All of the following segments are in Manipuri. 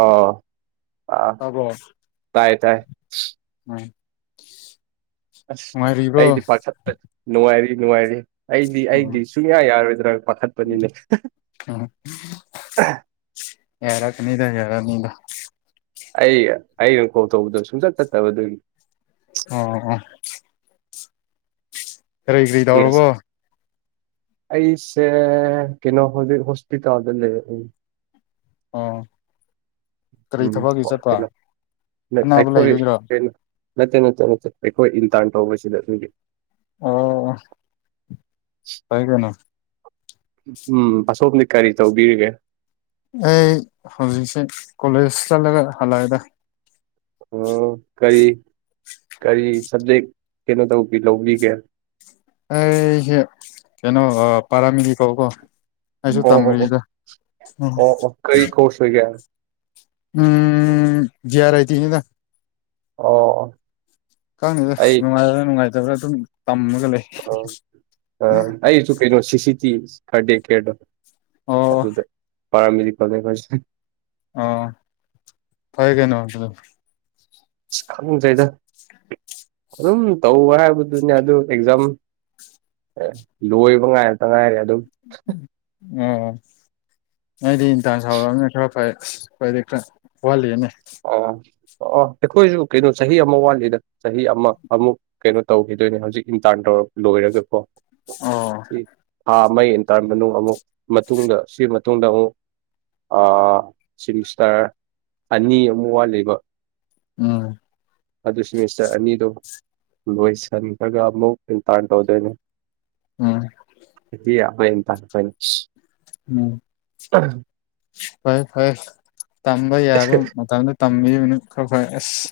ꯑꯣ ꯑ ꯇꯥꯕ꯭ꯔꯣ ꯇꯥꯏ ꯇꯥꯏ ꯎꯝ ꯑꯁ ꯅꯨꯡꯉꯥꯏꯔꯤꯕ꯭ꯔꯣ ꯑꯩꯗꯤ ꯄꯥꯛꯁ ꯅꯨꯡꯉꯥꯏꯔꯤ ꯅꯨꯡꯉꯥꯏꯔꯤ ꯑꯩꯗꯤ ꯎꯝ ꯑꯩꯗꯤ ꯁꯨꯡꯌꯥ ꯌꯥꯔꯣꯏꯗ꯭ꯔꯥ ꯄꯥꯊꯠꯄꯅꯤꯅꯦ ꯌꯥꯔ ꯀꯅꯤꯗ ꯌꯥꯔ ꯅꯗ ꯑꯩ ꯑꯩꯅ ꯀꯣꯜ ꯇꯧꯕꯗꯣ ꯁꯨꯡꯆꯠ ꯆꯠꯇꯕꯗꯨꯒꯤ ꯑꯣ ꯑ ꯀꯔꯤ ꯀꯔꯤ ꯎꯝ ꯑꯁ ꯇꯧꯔꯕꯣ ꯑꯩꯁꯦ ꯀꯩꯅꯣ ꯍꯧꯖꯤꯛ ꯍꯣꯁꯄꯤꯇꯥꯜꯗ ꯂꯩ ꯑꯩ ꯑꯥ ꯎꯝ ꯍꯣꯏ ꯀꯩꯅꯣ ꯑꯅꯥꯕ ꯑꯩꯈꯣꯏ ꯂꯩꯕꯒꯤꯔꯣ ꯀꯩꯅꯣ ꯅꯠꯇꯦ ꯅꯠꯇꯦ ꯅꯠꯇꯦ ꯑꯩꯈꯣꯏ ꯏꯟꯇꯥꯟ ꯇꯧꯕꯁꯤꯗ ꯑꯗꯨꯒꯤ ꯑꯣ ꯀꯥꯏ ꯀꯥꯏꯅ ꯎꯝ ꯑꯁꯣꯝꯗꯤ ꯀꯔꯤ ꯇꯧꯕꯤꯔꯤꯒꯦ ꯑꯩ ꯍꯧꯖꯤꯛꯁꯦ ꯀꯣꯂꯦꯖ ꯆꯠꯂꯒ ꯍꯜꯂꯛꯑꯦꯗ ꯑꯣ ꯀꯔꯤ ꯀꯔꯤ ꯁꯕꯖꯦꯛ ꯀꯩꯅꯣ ꯇꯧꯕꯤ ꯂꯧꯕꯤꯒꯦ ꯑꯩ ꯀꯩꯅꯣ ꯄꯔꯥꯃꯤꯂꯤ ꯀ ꯀꯣ ꯑꯩꯁꯨ ꯑꯣ ꯑꯣ ꯑꯣ ꯇꯝꯃꯤꯔꯤꯗ ꯎ ꯑꯣ ꯑꯣ ꯀꯔꯤ ꯀꯣꯔꯁ ꯑꯣꯏꯒꯦ ꯑꯣ ꯎꯝ ꯖꯤ ꯑꯔꯥꯏꯇꯗ ꯑꯣ ꯈꯪꯅꯤꯗ ꯑꯩ ꯅꯨꯡꯉꯥꯏꯕ꯭ꯔꯥ ꯅꯨꯡꯉꯥꯏꯖꯕ꯭ꯔꯥ ꯑꯗꯨꯝ ꯂꯩ ꯑꯣ ꯑ ꯑꯩꯁꯨ ꯀꯩꯅꯣ ꯁꯤꯁꯤꯤ ꯊꯔꯗꯦ ꯀꯦꯗ ꯑꯗꯨ ꯑꯣ ꯑꯗꯨꯗ ꯄꯔꯥꯃꯦꯦꯗꯤꯀꯦꯜꯁ ꯑ ꯐ ꯀꯩꯅꯣ ꯑꯗꯨꯗ ꯀꯥꯃ ꯆꯗ ꯑꯗꯨꯝ ꯇꯧꯕ ꯍꯥꯏꯕꯗꯨꯅꯦ ꯑꯗꯨ ꯑꯦꯛꯖꯥꯝ ꯑꯦ ꯂꯣꯏꯕ ꯉꯥꯏꯔꯛꯇ ꯉꯥꯏꯔꯦ ꯑꯗꯨꯝ ꯑꯣ ꯅꯗꯤ ꯏꯟꯗꯥꯥꯡ ꯁꯥꯎꯔꯛꯑꯕꯅ ꯈꯔ ꯐꯗꯤ ꯈꯔ ꯋꯥꯜꯂꯤꯅꯦ ꯑꯣ ꯑꯣ ꯑꯣ ꯑꯩꯈꯣꯏꯁꯨ ꯀꯩꯅꯣ ꯆꯍꯤ ꯑꯃ ꯋꯥꯠꯂꯤꯗ ꯆꯍꯤ ꯑꯃ ꯑꯃꯨꯛ ꯀꯩꯅꯣ ꯇꯧꯈꯤꯗꯣꯏꯅꯦ ꯍꯧꯖꯤꯛ ꯏꯟꯇꯥꯔꯟ ꯇꯧꯔ ꯂꯣꯏꯔꯒꯦꯀꯣ ꯑꯣ ꯃꯩ ꯏꯟ ꯇ ꯑꯃꯨꯛ ꯃꯇꯨꯡꯗ ꯁꯤ ꯃꯇꯨꯡꯗ ꯑꯃꯨꯛ ꯁꯤꯃꯤꯁꯇꯔ ꯑꯅꯤ ꯑꯃ ꯋꯥꯠꯂꯤꯕ ꯎꯝ ꯑꯗꯨꯁꯨ ꯃꯤꯁꯇꯔ ꯑꯅꯤꯗꯨꯣ ꯂꯣꯏꯁꯤꯟꯈ꯭ꯔꯒ ꯑꯃꯨꯛ ꯏꯟꯇꯔꯟ ꯇꯧꯗꯣꯏꯅꯦ ꯎꯝ ꯍꯕ ꯇꯄꯅꯤ ꯎꯝ ꯑ ꯐꯔꯦ ꯐꯔꯦ ꯇꯝꯕ ꯌꯥꯕ ꯃꯇꯝꯗ ꯇꯝꯕꯤꯕꯅ ꯐ ꯐꯣꯏ ꯑꯁ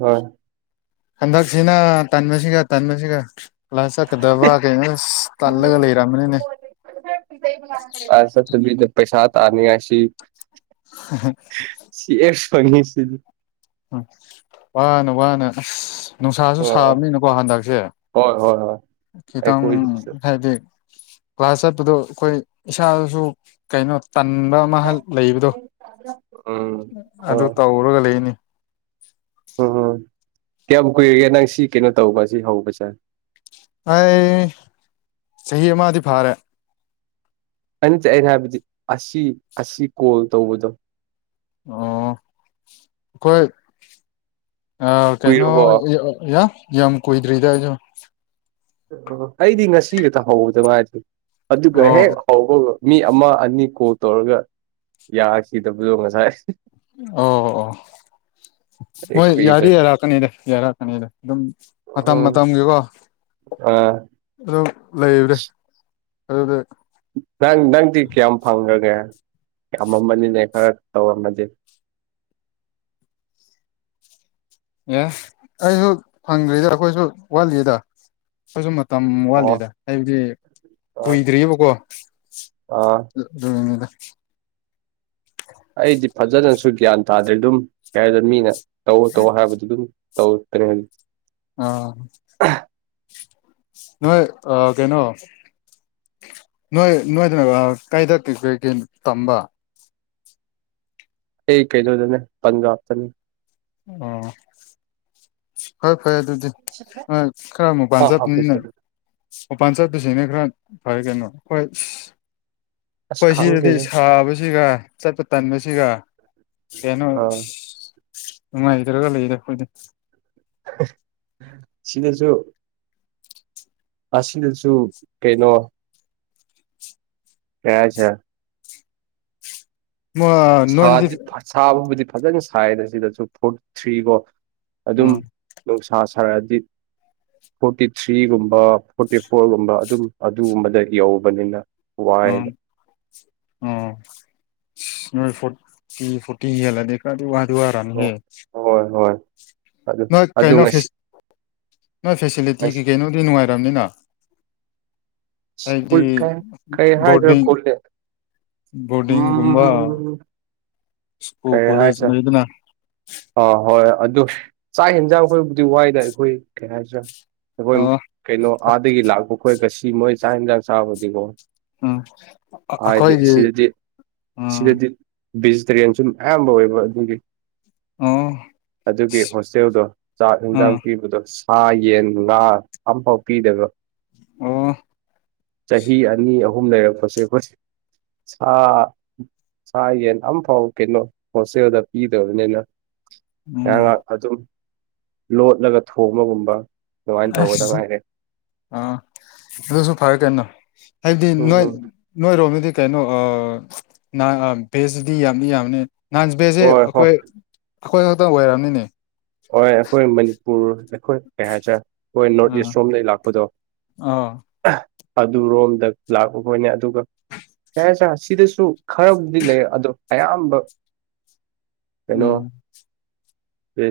ꯍꯣꯏ ꯍꯟꯗꯛꯁꯤꯅ ꯇꯟꯁꯤꯒ ꯇꯟꯕꯁꯤꯒ ꯂꯂ ꯆꯀꯗꯕ ꯀꯅꯦ ꯇꯜꯒ ꯂꯩꯔꯃꯅꯤꯅꯦ ꯑꯁ ꯊ ꯄꯩꯁꯥꯗ ꯑꯅꯤ ꯑꯁꯤ [unintelligible] ꯐꯪꯅꯤꯁꯤ ꯎꯝ ꯋꯥꯅ ꯋꯥꯅ ꯑꯁ ꯅꯨꯡꯁꯥꯁꯨ ꯍꯣꯏ ꯁꯥꯕꯅꯤꯅꯀꯣ ꯍꯟꯗꯛꯁꯦ ꯍꯣꯏ ꯍꯣꯏ ꯍꯣꯏ ꯈꯤꯇꯪ ꯑꯩꯈꯣꯏꯗꯁꯨ ꯍꯥꯏꯗꯤ ꯀ꯭ꯂꯥꯁ ꯍꯥꯏꯇꯗ ꯑꯩꯈꯣꯏ ꯏꯁꯥꯗꯁꯨ ꯀꯩꯅꯣ ꯇꯟꯕ ꯑꯃ ꯂꯩꯕꯗꯣ ꯎꯝ ꯑꯗꯨ ꯑꯣ ꯇꯧꯔꯒ ꯂꯩꯅꯤ ꯎꯝ ꯎꯝ ꯀꯌꯥꯝ ꯀꯨꯏꯔꯒꯦ ꯅꯪ ꯁꯤ ꯀꯩꯅꯣ ꯇꯧꯕ ꯁꯤ ꯍꯧꯕꯁꯦ ꯑꯩ ꯆꯍꯤ ꯑꯃꯗꯤꯗꯤ ꯐꯥꯔꯦ ꯑꯩꯅ ꯆꯠꯅ ꯍꯥꯏꯕꯗꯤ ꯑꯁꯤ ꯑꯁꯤ ꯀꯣꯜ ꯇꯧꯕꯗꯣ ꯑꯣ ꯑꯩꯈꯣꯏ ꯑ ꯀꯩꯅꯣ ꯀꯨꯏꯔꯕꯣ ꯌꯥꯝ ꯀꯨꯏꯗ꯭ꯔꯤꯗ ꯑꯩꯁꯨ ꯑꯣ ꯑꯩꯗꯤ ꯉꯁꯤ ꯈꯇ ꯍꯧꯕꯗ ꯃꯥꯗꯦ ꯑꯗꯨꯒ ꯍꯦꯛ ꯑꯣ ꯍꯧꯕꯒ ꯃꯤ ꯑꯃ ꯑꯅꯤ ꯀꯣꯜ ꯇꯧꯔꯒ ꯌꯥꯈꯤꯗꯕꯗꯣ ꯉꯁꯥꯏ ꯑꯣ ꯑꯣ ꯍꯣꯏ ꯌꯥꯔꯤ ꯀꯨꯏꯗ꯭ꯔꯦ ꯌꯥꯔꯛꯀꯅꯤꯗ ꯌꯥꯔꯛꯀꯅꯤꯗ ꯑꯗꯨꯝ ꯃꯇꯝ ꯎꯝ ꯃꯇꯝꯒꯤꯀꯣ ꯑꯥ ꯑꯗꯨꯝ ꯂꯩꯕ꯭ꯔꯦ ꯑꯗꯨꯗꯤ ꯑꯃꯃꯝꯕꯅꯤꯅꯦ ꯈꯔ ꯇꯧꯔꯝꯃꯗꯤꯦ ꯑꯦ ꯑꯩꯁꯨ ꯐꯪꯗ꯭ꯔꯤꯗ ꯑꯩꯈꯣꯏꯁꯨ ꯋꯥꯠꯂꯤꯗ ꯑꯩꯁꯨ ꯑꯣ ꯋꯥꯠꯂꯤꯗ ꯍꯥꯏꯕꯗꯤ ꯑꯥ ꯀꯨꯏꯗ꯭ꯔꯤꯌꯦꯕꯀꯣ ꯑꯥ ꯑꯗꯨꯅꯤꯗ [unintelligible] ꯑꯩꯗꯤ ꯐꯖꯅꯁꯨ ꯒ꯭ꯌꯥꯟ ꯇꯥꯗ꯭ꯔꯦ ꯑꯗꯨꯝ ꯀꯩ ꯍꯥꯏꯗꯣꯏꯅꯣ ꯃꯤꯅ ꯇꯧꯑꯣ ꯇꯧꯑꯣ ꯍꯥꯏꯕꯗꯣ ꯑꯗꯨꯝ ꯇꯧꯇ꯭ꯔꯦ ꯑ ꯅꯣꯏ ꯑ ꯀꯩꯅꯣ ꯅꯣꯏ ꯅꯣꯏꯗꯅ ꯀꯩꯗ ꯄꯤꯖꯒꯦ ꯇꯝꯕ ꯑꯩ ꯀꯩꯅꯣꯗꯅꯦ ꯄꯟꯖꯥꯞ ꯇꯥꯅꯦ ꯑꯣ ꯍꯣꯏ ꯐꯩ ꯑꯗꯨꯗꯤ ꯈꯔ ꯑꯃꯨꯛ ꯑꯥ ꯑꯥ ꯄꯥꯟꯖꯅꯤꯅ ꯄꯩꯁꯥꯗꯣ [unintelligible] ꯃꯄꯥꯟ ꯆꯠꯄꯁꯤꯅ ꯈꯔ ꯐꯔꯦ ꯀꯩꯅꯣ ꯍꯣꯏ ꯑꯁ ꯑꯩꯈꯣꯏ ꯁꯤꯗꯗꯤ ꯈꯪꯗꯦꯗ ꯁꯥꯕꯁꯤꯒ ꯆꯠꯄ ꯇꯟꯕꯁꯤꯒ ꯀꯩꯅꯣ ꯑꯥ ꯅꯨꯡꯉꯥꯏꯖꯔꯒ ꯂꯩꯗꯦ ꯑꯩꯈꯣꯏꯗꯤ ꯁꯤꯗꯁꯨ ꯑꯁꯤꯗꯁꯨ ꯀꯩꯅꯣ ꯀꯖ ꯁꯥ ꯅꯣꯏꯗꯗꯤ ꯁꯥ ꯐꯖꯅ ꯁꯥꯏꯅ ꯁꯤꯗꯁꯨ ꯐꯣꯔꯇꯤ ꯊ꯭ꯔꯤꯒꯣ ꯑꯗꯨꯝ ꯎꯝ ꯅꯨꯡꯁꯥ ꯊꯔꯗꯤꯞ ꯐꯣꯔꯇꯤ ꯊ꯭ꯔꯤꯒꯨꯝꯕ ꯐꯣꯔꯇꯤ ꯐꯣꯔꯒꯨꯝꯕ ꯑꯗꯨꯝ ꯑꯗꯨꯒꯨꯝꯕꯗ ꯌꯧꯕꯅꯤꯅ ꯎꯝ ꯋꯥꯏꯗ ꯎꯝ ꯅꯣꯏ ꯐꯣꯔꯇꯤ ꯐꯣꯔꯇꯤ ꯍꯦꯜꯂꯗꯤ ꯈꯔꯗꯤ ꯋꯥꯗꯤ ꯋꯥꯔꯅꯤ ꯑꯣ ꯍꯦ ꯍꯣꯏ ꯍꯣꯏ ꯑꯗꯨ ꯅꯣꯏ ꯑꯗꯨ ꯀꯩꯅꯣ ꯉꯁꯤ ꯅꯣꯏ ꯐꯦꯁꯤꯂꯤꯇꯤꯒꯤ ꯉꯁꯤ ꯀꯩꯅꯣꯗꯤ ꯅꯨꯡꯉꯥꯏꯔꯝꯅꯤꯅ ꯑꯩꯗꯤ ꯁ꯭ꯀꯨꯜ ꯀꯩ ꯀꯩ ꯍꯥꯏꯗ꯭ꯔꯥ ꯕꯣꯔꯗꯤꯡ ꯀꯣꯜꯂꯦ ꯕꯣꯔꯗꯤꯡꯒꯨꯝꯕ ꯎꯝ ꯁ꯭ꯀꯨꯜ ꯀꯣꯂꯦꯖ ꯂꯩꯗꯅ ꯑ ꯍꯣꯏ ꯑꯗꯨ ꯆꯥꯛ ꯌꯦꯟꯖꯥꯡ ꯑꯩꯈꯣꯏꯕꯨꯗꯤ ꯋꯥꯏꯗ ꯑꯩꯈꯣꯏ ꯀꯩ ꯍꯥꯏꯁꯤꯔ ꯑꯩꯈꯣꯏ ꯑꯣ ꯀꯩꯅꯣ ꯑꯥꯗꯒꯤ ꯂꯥꯛꯄ ꯈꯣꯏ ꯉꯁꯤ ꯃꯣꯏ ꯆꯥꯛ ꯏꯟꯁꯥꯡ ꯆꯥꯕꯗꯤꯀꯣ ꯎꯝ ꯑꯗꯤ ꯑꯩꯈꯣꯏꯒꯤ ꯁꯤꯗꯗꯤ ꯎꯝ ꯁꯤꯗꯗꯤ ꯚꯦꯖꯤꯇꯦꯔꯤꯌꯥꯟ ꯁꯨ ꯑꯌꯥꯝꯕ ꯑꯣꯏꯕ ꯑꯗꯨꯒꯤ ꯑꯣ ꯑꯗꯨꯒꯤ ꯍꯣꯁꯇꯦꯜꯗꯣ ꯆꯥꯛ ꯏꯟꯁꯥꯡ ꯎꯝ ꯄꯤꯕꯗꯣ ꯁꯥ ꯌꯦꯟ ꯉꯥ ꯑꯝꯐꯥꯎ ꯄꯤꯗꯕ ꯑꯣ ꯆꯍꯤ ꯑꯅꯤ ꯑꯍꯨꯝ ꯂꯩꯔꯛꯄꯁꯦ ꯁꯥ ꯁꯥ ꯌꯦꯟ ꯑꯝꯐꯥꯎ ꯀꯩꯅꯣ ꯍꯣꯁꯇꯦꯜꯗ ꯄꯤꯗꯕꯅꯤꯅ ꯉꯥꯏꯍꯥꯛ ꯎꯝ ꯉꯥꯏꯍꯥꯛ ꯑꯗꯨꯝ ꯂꯣꯠꯂꯒ ꯊꯣꯡꯕꯒꯨꯝꯕ ꯑꯗꯨꯃꯥꯏꯅ ꯇꯧꯕꯗ ꯉꯥꯏꯔꯦ ꯑꯥ ꯑꯗꯨꯁꯨ ꯐꯔꯦ ꯀꯩꯅꯣ ꯍꯥꯏꯕꯗꯤ ꯅꯣꯏ ꯎꯝ ꯅꯣꯏꯔꯣꯝꯅꯗꯤ ꯀꯩꯅꯣ ꯚꯦꯖ꯭ꯁꯇꯗꯤ ꯌꯥꯝꯗꯤ ꯌꯥꯝꯕꯅꯤ ꯅꯥꯟ ꯚꯦꯖ꯭ꯁꯁꯦ ꯍꯣꯏ ꯍꯣꯏ ꯑꯩꯈꯣꯏ ꯑꯩꯈꯣꯏ ꯈꯛꯇꯪ ꯑꯣꯏꯔꯝꯃꯤꯅꯦ ꯍꯣꯏ ꯑꯩꯈꯣꯏ ꯃꯅꯤꯄꯨꯔ ꯑꯩꯈꯣꯏ ꯀꯩ ꯍꯥꯏ ꯍꯣꯏ ꯅꯣꯔꯠ ꯏꯁ ꯑꯥ ꯔꯣꯝꯗꯩ ꯂꯥꯛꯄꯗꯣ ꯑꯗꯨꯔꯣꯝꯗ ꯂꯥꯛꯄ ꯍꯣꯏꯅꯦ ꯑꯗꯨꯒ ꯌꯥꯔꯦꯗ ꯁꯤꯗꯁꯨ ꯈꯔꯕꯨꯗꯤ ꯂꯩ ꯑꯗꯣ ꯑꯌꯥꯝꯕ ꯎꯝ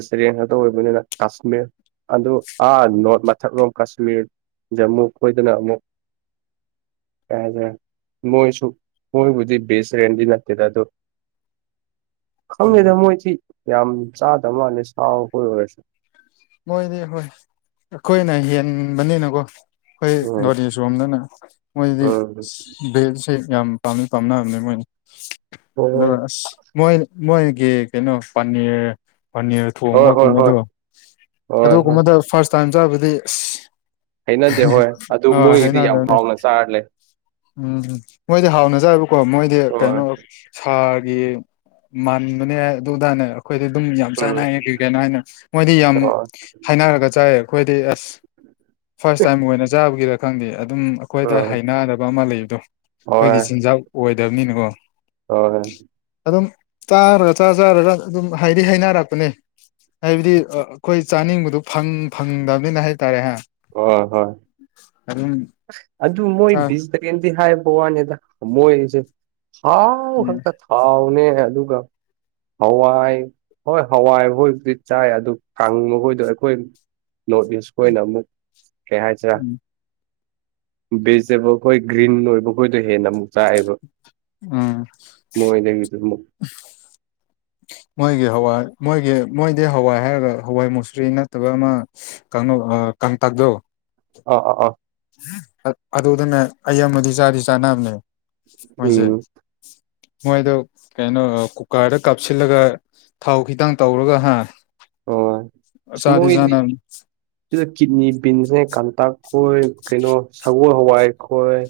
ꯁꯩꯔꯦꯡ ꯈꯛꯇ ꯑꯣꯏꯕꯅꯤꯅ ꯀꯥꯁꯃꯤꯔ ꯑꯗꯨ ꯑꯥ ꯅꯣꯔꯠ ꯃꯊꯛꯂꯣꯝ ꯀꯥꯁꯃꯤꯔ ꯖꯃꯨ ꯈꯣꯏꯗꯅ ꯑꯃꯨꯛ ꯀꯔꯦ [unintelligible] ꯃꯣꯏꯁꯨ ꯃꯣꯏꯕꯨꯗꯤ ꯚꯦꯁꯇꯔꯦꯟꯗꯤ ꯅꯠꯇꯦꯗ ꯑꯗꯣ [unintelligible] ꯈꯪꯗꯦꯗ ꯎꯝ ꯃꯣꯏꯗꯤ ꯌꯥꯝ ꯆꯥꯗꯃꯅꯦ ꯁꯥꯎ ꯀꯣ ꯃꯣꯏꯗꯤ ꯍꯣꯏ ꯑꯩꯈꯣꯏꯅ ꯍꯦꯟꯕꯅꯤꯅꯀꯣ ꯑꯩꯈꯣꯏ ꯎꯝ ꯅꯣꯔꯤ ꯁꯣꯝꯗꯅ ꯃꯣꯏꯗꯤ ꯎꯝ ꯚꯦꯜꯁꯤ [unintelligible] ꯌꯥꯝ ꯄꯥꯝꯃꯤ ꯄꯥꯝꯅꯕꯅꯦ ꯃꯣꯏꯅꯤ ꯍꯣꯏ ꯑꯗꯨꯒ ꯍꯣꯏ ꯑꯁ ꯃꯣꯏ ꯃꯣꯏꯒꯤ ꯀꯩꯅꯣ ꯄꯅꯤꯔ ꯄꯅꯤꯔ ꯍꯣꯏ ꯍꯣꯏ ꯊꯣꯡꯕꯒꯨꯝꯕꯗꯣ ꯍꯣꯏ ꯍꯣꯏ ꯍꯣꯏ ꯑꯗꯨꯒꯨꯝꯕꯗ ꯐꯥꯔꯁ ꯇꯥꯏꯝ ꯆꯥꯕꯗꯤ ꯑꯁ ꯍꯩꯅꯗꯦ ꯍꯣꯏ ꯑꯗꯨ ꯑ ꯃꯣꯏꯒꯤꯗꯤ ꯌꯥꯝ ꯍꯥꯏꯅꯗꯅꯦ ꯍꯥꯎꯅ ꯆꯥꯔ ꯂꯩ ꯎꯝꯝ ꯃꯣꯏꯗꯤ ꯍꯥꯎꯅ ꯑꯣꯖꯕꯀꯣ ꯃꯣꯏꯗꯤ ꯍꯣꯏ ꯀꯩꯅꯣ ꯁꯥꯒꯤ ꯃꯟꯗꯨꯅꯦ ꯍꯥꯏ ꯑꯗꯨꯗꯥꯅꯦ ꯑꯩꯈꯣꯏꯗ ꯑꯗꯨꯝ ꯌꯥꯝ ꯎꯝ ꯆꯥꯟꯅꯏ ꯀ ꯀꯅꯣ ꯍꯥꯏꯅ ꯃꯣꯏꯗꯤ ꯌꯥꯝ ꯍꯣꯏ ꯍꯥꯏꯅꯔꯒ ꯆꯥꯏꯌꯦ ꯑꯩꯈꯣꯏꯗꯤ ꯑꯁ ꯐꯥꯔꯁ ꯇꯥꯏꯝ ꯑꯣꯏꯅ ꯆꯥꯕꯒꯤꯔ ꯈꯪꯗꯦ ꯑꯗꯨꯝ ꯑꯩꯈꯣꯏꯗ ꯎꯝ ꯍꯩꯅꯗꯕ ꯑꯃ ꯂꯩꯕꯗꯣ ꯍꯣꯏ ꯑꯩꯈꯣꯏꯒꯤ ꯆꯤꯟꯖꯥꯛ ꯑꯣꯏꯗꯕꯅꯤꯅꯀꯣ ꯍꯣꯏ ꯑꯗꯨꯝ ꯆꯥꯔ ꯆꯥ ꯆꯥꯔꯒ ꯑꯗꯨꯝ ꯍꯥꯏꯗꯤ ꯍꯩꯅꯔꯛꯄꯅꯦ ꯍꯥꯏꯕꯗꯤ ꯆꯥꯅꯤꯡꯕꯗꯨ ꯐꯪ ꯐꯪꯗꯕꯅꯤꯅ ꯍꯥꯏꯇꯥꯔꯦ ꯍꯥ ꯑꯣ ꯍꯣꯏ ꯑꯗꯨꯝ ꯑꯗꯨ ꯃꯣꯏ ꯆꯥ ꯕꯤꯁ ꯇ [unintelligible] ꯀꯗꯤ ꯍꯥꯏꯕ ꯋꯥꯅꯤꯗ ꯃꯣꯏꯁꯦ ꯊꯥꯎ ꯎꯝ ꯍꯪꯇꯛ ꯊꯥꯎꯅꯦ ꯑꯗꯨꯒ ꯍꯋꯥꯏ ꯍꯣꯏ ꯍꯋꯥꯏ ꯍꯣꯏꯕꯨꯗꯤ ꯆꯥꯏ ꯑꯗꯨ ꯈꯥꯡꯕꯈꯣꯏꯗꯣ [unintelligible] ꯑꯩꯈꯣꯏ ꯅꯣꯔꯠ ꯏꯁ ꯑꯣꯏꯅ ꯑꯃꯨꯛ ꯀꯩ ꯍꯥꯏꯁꯤꯔꯥ ꯎꯝ ꯚꯦꯖꯤꯇꯦꯕꯜ ꯈꯣꯏ ꯒ꯭ꯔꯤꯟ ꯑꯣꯏꯕ ꯈꯣꯏꯗꯣ ꯍꯦꯟꯅ ꯑꯃꯨꯛ ꯆꯥꯛꯑꯦꯕ ꯎꯝ ꯃꯣꯏꯗꯒꯤꯗꯨ ꯑꯃꯨꯛ ꯃꯣꯏꯒꯤ ꯍꯋꯥꯏ ꯃꯣꯏꯒꯤ ꯃꯣꯏꯗꯤ ꯍꯋꯥꯏ ꯍꯥꯏꯔꯒ ꯍꯋꯥꯏ ꯃꯨꯁꯔꯤ ꯅꯠꯇ꯭ꯔꯒ ꯑꯃ ꯀꯥꯡꯂꯨꯞꯇ ꯑꯗꯨꯣ ꯑ ꯑ ꯑ ꯑꯗꯨꯗꯅꯦ ꯑꯩ ꯑꯃꯗꯤ ꯆꯥꯗꯤ ꯆꯥꯅꯕꯅꯦ ꯃꯣꯏꯁꯦ ꯎꯝ ꯃꯣꯏꯗꯣ ꯀꯩꯅꯣ ꯀꯨꯀꯔꯗ ꯀꯥꯞꯁꯤꯜꯂꯒ ꯊꯥꯎ ꯈꯤꯇꯪ ꯇꯧꯔꯒ ꯍꯥ ꯑꯣ ꯆꯥꯗꯤ ꯃꯣꯏꯗꯤ ꯆꯥꯅꯕꯅꯤ ꯁꯤꯗ ꯀꯤꯠꯅꯤ ꯄꯤꯟꯁꯦ ꯀꯥꯡꯇꯛ ꯈꯣꯏ ꯀꯩꯅꯣ ꯁꯒꯣꯜ ꯍꯋꯥꯏ ꯈꯣꯏ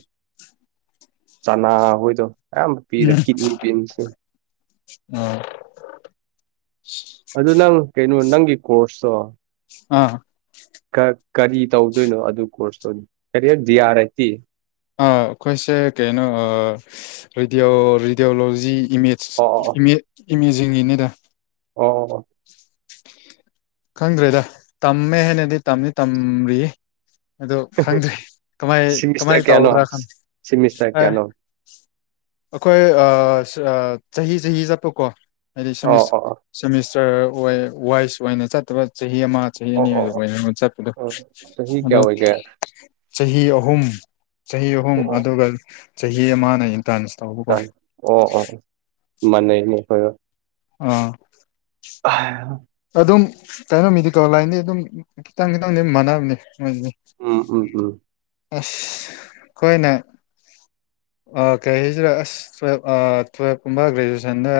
ꯆꯅꯥ ꯍꯣꯏꯗꯣ ꯑꯌꯥꯝꯕ ꯄꯤꯗ ꯎꯝ ꯀꯤꯠꯅꯤ ꯕꯤꯟꯁ ꯁꯦ ꯑꯥ ꯑꯗꯨ ꯅꯪ ꯀꯩꯅꯣ ꯅꯪꯒꯤ ꯀꯣꯔꯁꯇꯣ ꯑꯥ ꯀꯔꯤ ꯇꯧꯗꯣꯏꯅꯣ ꯑꯗꯨ ꯀꯣꯔꯁꯇꯣ ꯗꯥꯏꯔꯦꯛ ꯗꯤꯌꯥꯥꯔ ꯑꯦꯇꯤ ꯑꯩꯈꯣꯏꯁꯦ ꯀꯩꯅꯣ ꯔꯦꯗꯤꯌꯣ ꯔꯦꯗꯤꯑꯣꯂꯣꯖꯤ ꯏꯃꯦꯖ ꯑꯣ ꯑꯣ ꯏꯃꯦꯖꯤꯡꯒꯤꯅꯤꯗ ꯑꯣ ꯈꯪꯗ꯭ꯔꯦꯗ ꯇꯝꯃꯦ ꯍꯥꯏꯅꯗꯤ ꯇꯝꯗꯤ ꯇꯝꯔꯤꯌꯦ ꯑꯗꯨ ꯈꯪꯗ꯭ꯔꯤ ꯀꯃꯥꯏ ꯀꯃꯥꯏ ꯁꯤꯃꯤꯁꯇꯔ ꯀꯌꯥꯅꯣ ꯇꯧꯒꯗ꯭ꯔꯥ ꯈꯪꯗ ꯁꯤꯃꯤꯁꯇꯔ ꯀꯌꯥꯅꯣ ꯑꯩꯈꯣꯏ ꯆꯍꯤ ꯆꯍꯤ ꯆꯠꯄꯀꯣ ꯍꯥꯏꯗꯤ ꯑꯣ ꯁꯃꯤꯁ ꯑꯣ ꯑꯣ ꯁꯃꯤꯁ ꯋꯥꯏꯁ ꯑꯣꯏꯅ ꯆꯠꯇꯕ ꯆꯍꯤ ꯑꯃ ꯆꯍꯤ ꯑꯣ ꯑꯅꯤ ꯑꯣ ꯑꯗꯨ ꯑꯣ ꯑꯣꯏꯅ ꯆꯠꯄꯗꯣ ꯑꯣ ꯆꯍꯤ ꯀꯌꯥ ꯑꯗꯣ ꯑꯣꯏꯒꯦ ꯆꯍꯤ ꯑꯍꯨꯝ ꯆꯍꯤ ꯑꯍꯨꯝ ꯑꯣ ꯑꯗꯨꯒ ꯆꯍꯤ ꯑꯃꯅ ꯏꯟꯇꯔꯟꯁ ꯇꯧꯕꯀꯣ ꯇ ꯑꯣ ꯑꯣ ꯃꯟꯅꯩꯅꯦ ꯑꯩꯈꯣꯏꯒꯥ ꯑꯥ ꯍ ꯑꯗꯨꯝ ꯀꯩꯅꯣ ꯃꯤꯗꯤ ꯇꯣ ꯂꯥꯏꯟꯗꯤ ꯑꯗꯨꯝ ꯈꯤꯇꯪ ꯈꯤꯇꯪꯗꯤ ꯑꯗꯨꯝ ꯃꯥꯟꯅꯕꯅꯦ ꯎꯝ ꯎꯝ ꯎꯝ ꯑꯁ ꯀꯣꯏꯅ ꯀꯩ ꯍꯥꯏꯁꯤꯔ ꯑꯁ ꯇꯨꯌꯦꯞ ꯇꯨꯌꯦꯜꯞꯀꯨꯝꯕ ꯒ꯭ꯔꯦꯖꯨꯑꯦꯁꯟꯗ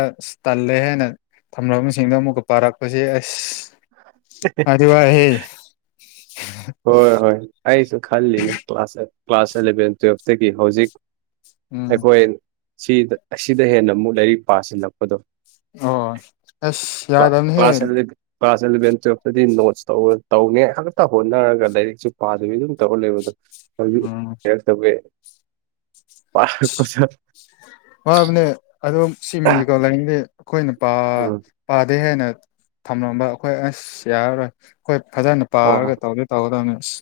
ꯇꯜꯂꯦ ꯍꯥꯏꯅ ꯊꯝꯅꯕꯁꯤꯡꯗꯣ ꯑꯃꯨꯛꯀ ꯄꯥꯔꯛꯄꯁꯦ ꯑꯁ ꯋꯥꯗꯤ ꯋꯥꯏꯍꯦ ꯍꯣꯏ ꯍꯣꯏ ꯑꯩꯁꯨ ꯈꯜꯂꯤꯅꯦ ꯀ꯭ꯂꯥꯁ ꯀ꯭ꯂꯥꯁ ꯑꯦꯂꯚꯦꯟ ꯇꯨꯋꯦꯜꯐꯇꯒꯤ ꯍꯧꯖꯤꯛ ꯎꯝ ꯑꯩꯈꯣꯏ ꯁꯤꯗ ꯑꯁꯤꯗ ꯍꯦꯟꯅ ꯑꯃꯨꯛ ꯂꯥꯏꯔꯤꯛ ꯄꯥꯁꯤꯜꯂꯛꯄꯗꯣ ꯑꯣ ꯑꯁ ꯄ ꯄꯁ ꯌꯥꯗꯕꯅꯤꯍꯦ ꯀ꯭ꯂꯥꯁ ꯑꯦꯂꯚꯦꯟ ꯇꯨꯋꯦꯜꯞꯇꯗꯤ ꯅꯣꯠꯁ ꯇꯧ ꯇꯧꯅꯦ ꯈꯛꯇ ꯇꯧ ꯍꯣꯠꯅꯔꯒ ꯂꯥꯏꯔꯤꯛꯁꯨ ꯄꯥꯗꯕꯤ ꯑꯗꯨꯝ ꯇꯧꯍꯜꯂꯦꯕꯗꯣ ꯎꯝ [unintelligible] ꯋꯥꯕꯅꯦ ꯑꯗꯨꯝ ꯁꯤꯃꯤꯁꯦꯀꯣ ꯂꯩꯥꯏꯔꯤꯅꯤꯡꯗꯦ ꯑꯩꯈꯣꯏꯅꯥ ꯄꯥ ꯎꯝ ꯄꯥꯗꯦ ꯍꯦꯟꯅ ꯊꯝꯂꯝꯕ ꯑꯩꯈꯣꯏ ꯑꯁ ꯌꯥꯔꯔꯣꯏ ꯑꯩꯈꯣꯏ ꯐꯖꯅ ꯄꯥꯔꯒ ꯇꯧꯗꯤ ꯇꯧꯒꯗꯕꯅꯤ ꯑꯁ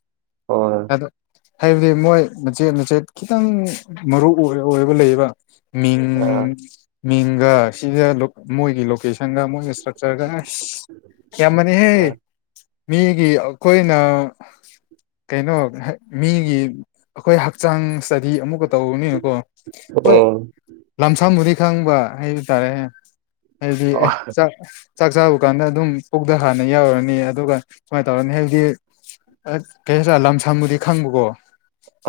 ꯍꫭꯏ ꯑꯗꯣ ꯍꯥꯏꯕꯗꯤ ꯃꯣꯏ ꯃꯆꯦꯠ ꯃꯆꯦꯠ ꯈꯤꯇꯪ ꯃꯔꯨ ꯑꯣꯏ ꯑꯣꯏꯔꯕ ꯂꯩꯕ ꯃꯤꯡ ꯑꯥ ꯃꯤꯡꯒ ꯁꯤꯗ ꯃꯣꯏꯒꯤ ꯂꯣꯀꯦꯁꯟ ꯁꯪꯒꯥ ꯃꫭꯏ ꯏꯟꯁꯇ꯭ꯔꯛꯆꫪꯒ ꯌꯥꯝꯕꯅꯤꯍꯦ ꯑꯥ ꯃꯤꯒꯤ ꯑꯩꯈꯣꯏꯅ ꯀꯩꯅꯣ ꯃꯤꯒꯤ ꯑꯩꯈꯣꯏ ꯍꯛꯆꯥꯡ ꯏꯁꯇꯗꯤ ꯑꯃꯨꯛꯀ ꯇꯧꯕꯅꯤꯀꯣ ꯍꯣꯏ ꯎꯝ ꯂꯝꯁꯪꯕꯨꯗꯤ ꯈꯪꯕ ꯍꯥꯏꯕ ꯇꯥꯔꯦ ꯍꯥꯏꯕꯗꯤ ꯑꯦ ꯆ ꯆꯥꯛ ꯆꯥꯔ ꯀꯥꯟꯗ ꯑꯗꯨꯝ ꯄꯨꯛꯇꯥ ꯍꯥꯟꯅ ꯌꯥꯎꯔꯅꯤ ꯑꯗꯨꯒ ꯁꯨꯃꯥꯏꯅ ꯇꯧꯔꯅꯤ ꯍꯥꯏꯕꯗꯤ ꯑꯦ ꯀꯩꯔ ꯂꯝ ꯁꯪꯕꯨꯗꯤ ꯈꯪꯕꯀꯣ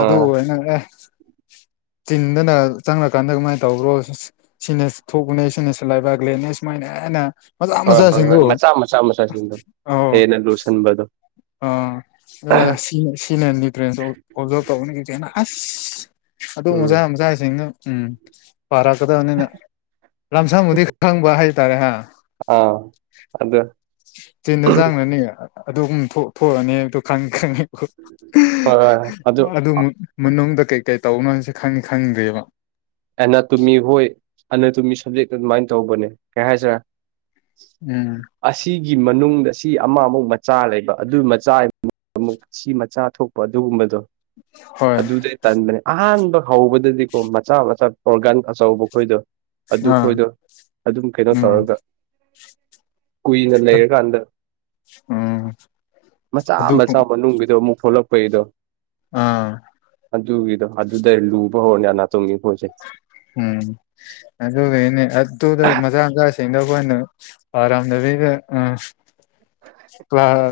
ꯑꯗꯨ ꯑꯥ ꯅꯪ ꯑꯦ ꯆꯤꯟꯗꯅ ꯆꯪꯉꯀꯥꯟꯗ ꯀꯃꯥꯏꯅ ꯇꯧꯕ꯭ꯔꯣ ꯁꯤꯅꯁꯨ ꯊꯣꯛꯄꯅꯦ ꯁꯤꯅꯁꯨ ꯂꯥꯏꯕ ꯒ꯭ꯂꯦꯅꯦ ꯁꯨꯃꯥꯏꯅ ꯍꯥꯏꯅ ꯃꯆꯥ ꯍꯣꯏ ꯍꯣꯏ ꯍꯣꯏ ꯃꯆꯥꯁꯤꯡꯗꯨ ꯃꯆꯥ ꯃꯆꯥ ꯃꯆꯥꯁꯤꯡꯗꯣ ꯑ ꯍꯦꯟꯅ ꯂꯨꯁꯟꯕꯗꯣ [unintelligible] ꯑꯗꯨ ꯎꯝ ꯃꯖꯥ ꯃꯖꯥꯁꯤꯡꯅ ꯎꯝ ꯄꯥꯔꯛꯀꯗꯕꯅꯤꯅ ꯂꯝꯁꯥꯝꯕꯨꯗꯤ ꯈꯪꯕ ꯍꯥꯏꯇꯥꯔꯦ ꯍꯥ ꯑꯥ ꯑꯗꯨ ꯆꯤꯟꯖ ꯆꯥꯡꯅꯅꯤ ꯑꯗꯨꯨꯝ ꯊꯣꯛꯑꯅꯤꯗ ꯈꯪ ꯈꯅꯤ ꯍꯣꯏ ꯍꯣꯏ ꯑꯗꯨ ꯃꯅꯨꯡꯗ ꯀꯩ ꯀꯩ ꯇꯧꯅꯣ ꯍꯥꯏꯁꯤ ꯈꯪ ꯈꯪꯗ꯭ꯦꯕ ꯁꯞꯖꯦꯛꯇꯨ ꯑꯗꯨꯃꯥꯏꯅ ꯇꯧꯕꯅꯦ ꯀꯩ ꯍꯥꯏꯁꯤꯔ ꯎꯝ ꯒꯤ ꯃꯅꯨꯡꯗ ꯁꯤ ꯑꯃꯃꯨꯛ ꯃꯆꯥ ꯂꯩꯕ ꯑꯗꯨ ꯃꯆꯥ ꯑꯃꯨꯛ ꯁꯤ ꯃꯆꯥ ꯊꯣꯛꯄ ꯑꯗꯨꯒꯨꯝꯕꯗꯣ ꯍꯣꯏ ꯑꯗꯨꯗꯩ ꯇꯟꯕꯅꯦ ꯑꯍꯥꯟꯕ ꯍꯧꯕꯗꯗꯤꯀꯣ ꯃꯆꯥ ꯆ ꯑꯣꫪꯒꯥꯟ ꯑꯆꯧꯕ ꯑꯩꯈꯣꯏꯗꯣ ꯑꯗꯨ ꯑꯥ ꯈꯣꯏꯗꯣ ꯑꯗꯨꯝ ꯀꯩꯅꯣ ꯎꯝ ꯇꯧꯔꯒ ꯀꯨꯏꯅ ꯂꯩꯔꯀꯥꯟꯗ ꯎꯝ ꯃꯆꯥ ꯑꯗꯨ ꯃꯆꯥ ꯃꯅꯨꯡꯒꯤꯗꯣ ꯑꯃꯨꯛ ꯊꯣꯛꯂꯛꯄꯩꯗꯣ ꯑꯥ ꯑꯗꯨꯒꯤꯗꯣ ꯑꯗꯨꯗꯩ ꯂꯨꯕ ꯍꯧꯔꯅꯤ ꯑꯅꯇꯣꯃꯤꯒꯤ ꯄꫭꯠꯁꯦ ꯎꯝ ꯑꯗꯨꯅꯦ ꯑꯗꯨꯗ ꯃꯆꯥ ꯃꯆꯥ ꯊꯦꯡꯅꯕꯑꫭꯏꯅ ꯄꯥꯔꯝꯗꯕꯤꯗ ꯑꯥ ꯀ꯭꯭ꯂꯥꯁ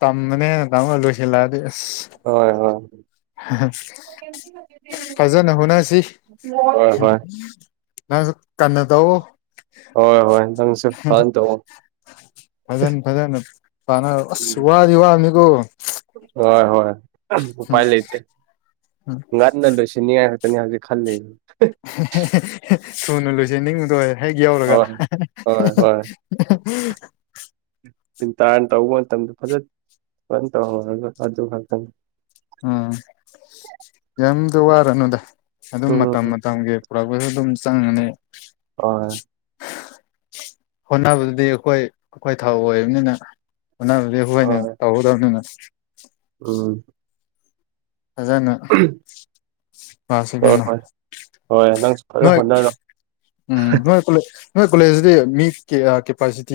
ꯇꯃꯃꯥꯅꯦ ꯇꯝꯃ ꯂꯣꯏꯁꯤꯜ ꯂꯛꯑꯗꯤ ꯍꯣꯏ ꯍꯣꯏ ꯍꯥ ꯍꯥ ꯐꯖꯅ ꯍꯣꯠꯅꯁꯤ ꯍꯣꯏ ꯍꯣꯏ ꯅꯪꯁꯨ ꯀꯟꯅ ꯇꯧꯑꯣ ꯍꯣꯏ ꯍꯣꯏ ꯅꯪꯁꯤ ꯐꯥꯟ ꯇꯧꯑꯣ ꯐꯖꯅ ꯐꯖꯅ ꯄꯥꯅꯔꫭ ꯑꯁ ꯎꯝ ꯋꯥꯗꯤ ꯋꯥꯕꯅꯤꯀꯣ ꯍꯣꯏ ꯍꯣꯏ ꯎꯝ ꯎꯄꯥꯏ ꯂꯩꯇꯦ ꯎꯝ ꯉꯟꯅ ꯂꯣꯏꯁꯤꯟꯅꯤꯉꯥꯏ ꯈꯛꯇꯅꯤ ꯍꯧꯖꯤꯛ ꯈꯜꯂꯤ ꯍꯦ ꯍꯦ ꯍꯦ ꯍꯦ ꯊꯨꯅ ꯂꯣꯏꯁꯟꯅꯤꯡꯕꯗꯣ ꯍꯦꯛ ꯍꯣꯏ ꯌꯧꯔꯒ ꯍꯦ ꯍꯦ ꯍꯦ ꯍꯦ ꯍꯦ ꯇꯤꯟꯇꯥꯅ ꯇꯧꯕ ꯃꯇꯝꯗ ꯐꯖ ꯐꯥ ꯇꯧꯍꯧꯔꯒ ꯑꯗꯨ ꯈꯛꯇꯅꯤ ꯎꯝ ꯌꯥꯝꯗꯤ ꯋꯥꯔꯨꯅꯨꯗ ꯑꯗꯨꯝ ꯃꯇꯝ ꯎꯝ ꯃꯇꯝꯒꯤ ꯄꯨꯔꯛꯄꯁꯨ ꯑꯗꯨꯝ ꯆꯪꯒꯅꯤ ꯍꯣꯏ ꯍꯣꯠꯅꯕꯗꯨꯗꯤ ꯑꯩꯈꯣꯏ ꯑꯩꯈꯣꯏ ꯊꯥꯎ ꯑꯣꯏꯕꯅꯤꯅ ꯍꯣꯠꯅꯕꯗꯤ ꯑꯩꯈꯣꯏꯅ ꯍꯣꯏ ꯇꯧꯍꯧꯗꯧꯅꯤꯅ ꯎꯝ ꯐꯖꯅ ꯍꯁꯤ ꯍꯣꯏ ꯀꯅꯣ ꯍꯣꯏ ꯍꯣꯏ ꯅꯪꯁꯨ ꯐꯖꯅ ꯅꯣꯏ ꯍꯣꯠꯅꯔꯣ ꯎꯝ ꯅꯣꯏ ꯀꯂ ꯅꯣꯏ ꯀꯣꯂꯦꯖꯁꯤꯗꯤ ꯃꯤ ꯀꯦꯄꯥꯁꯤꯇꯤ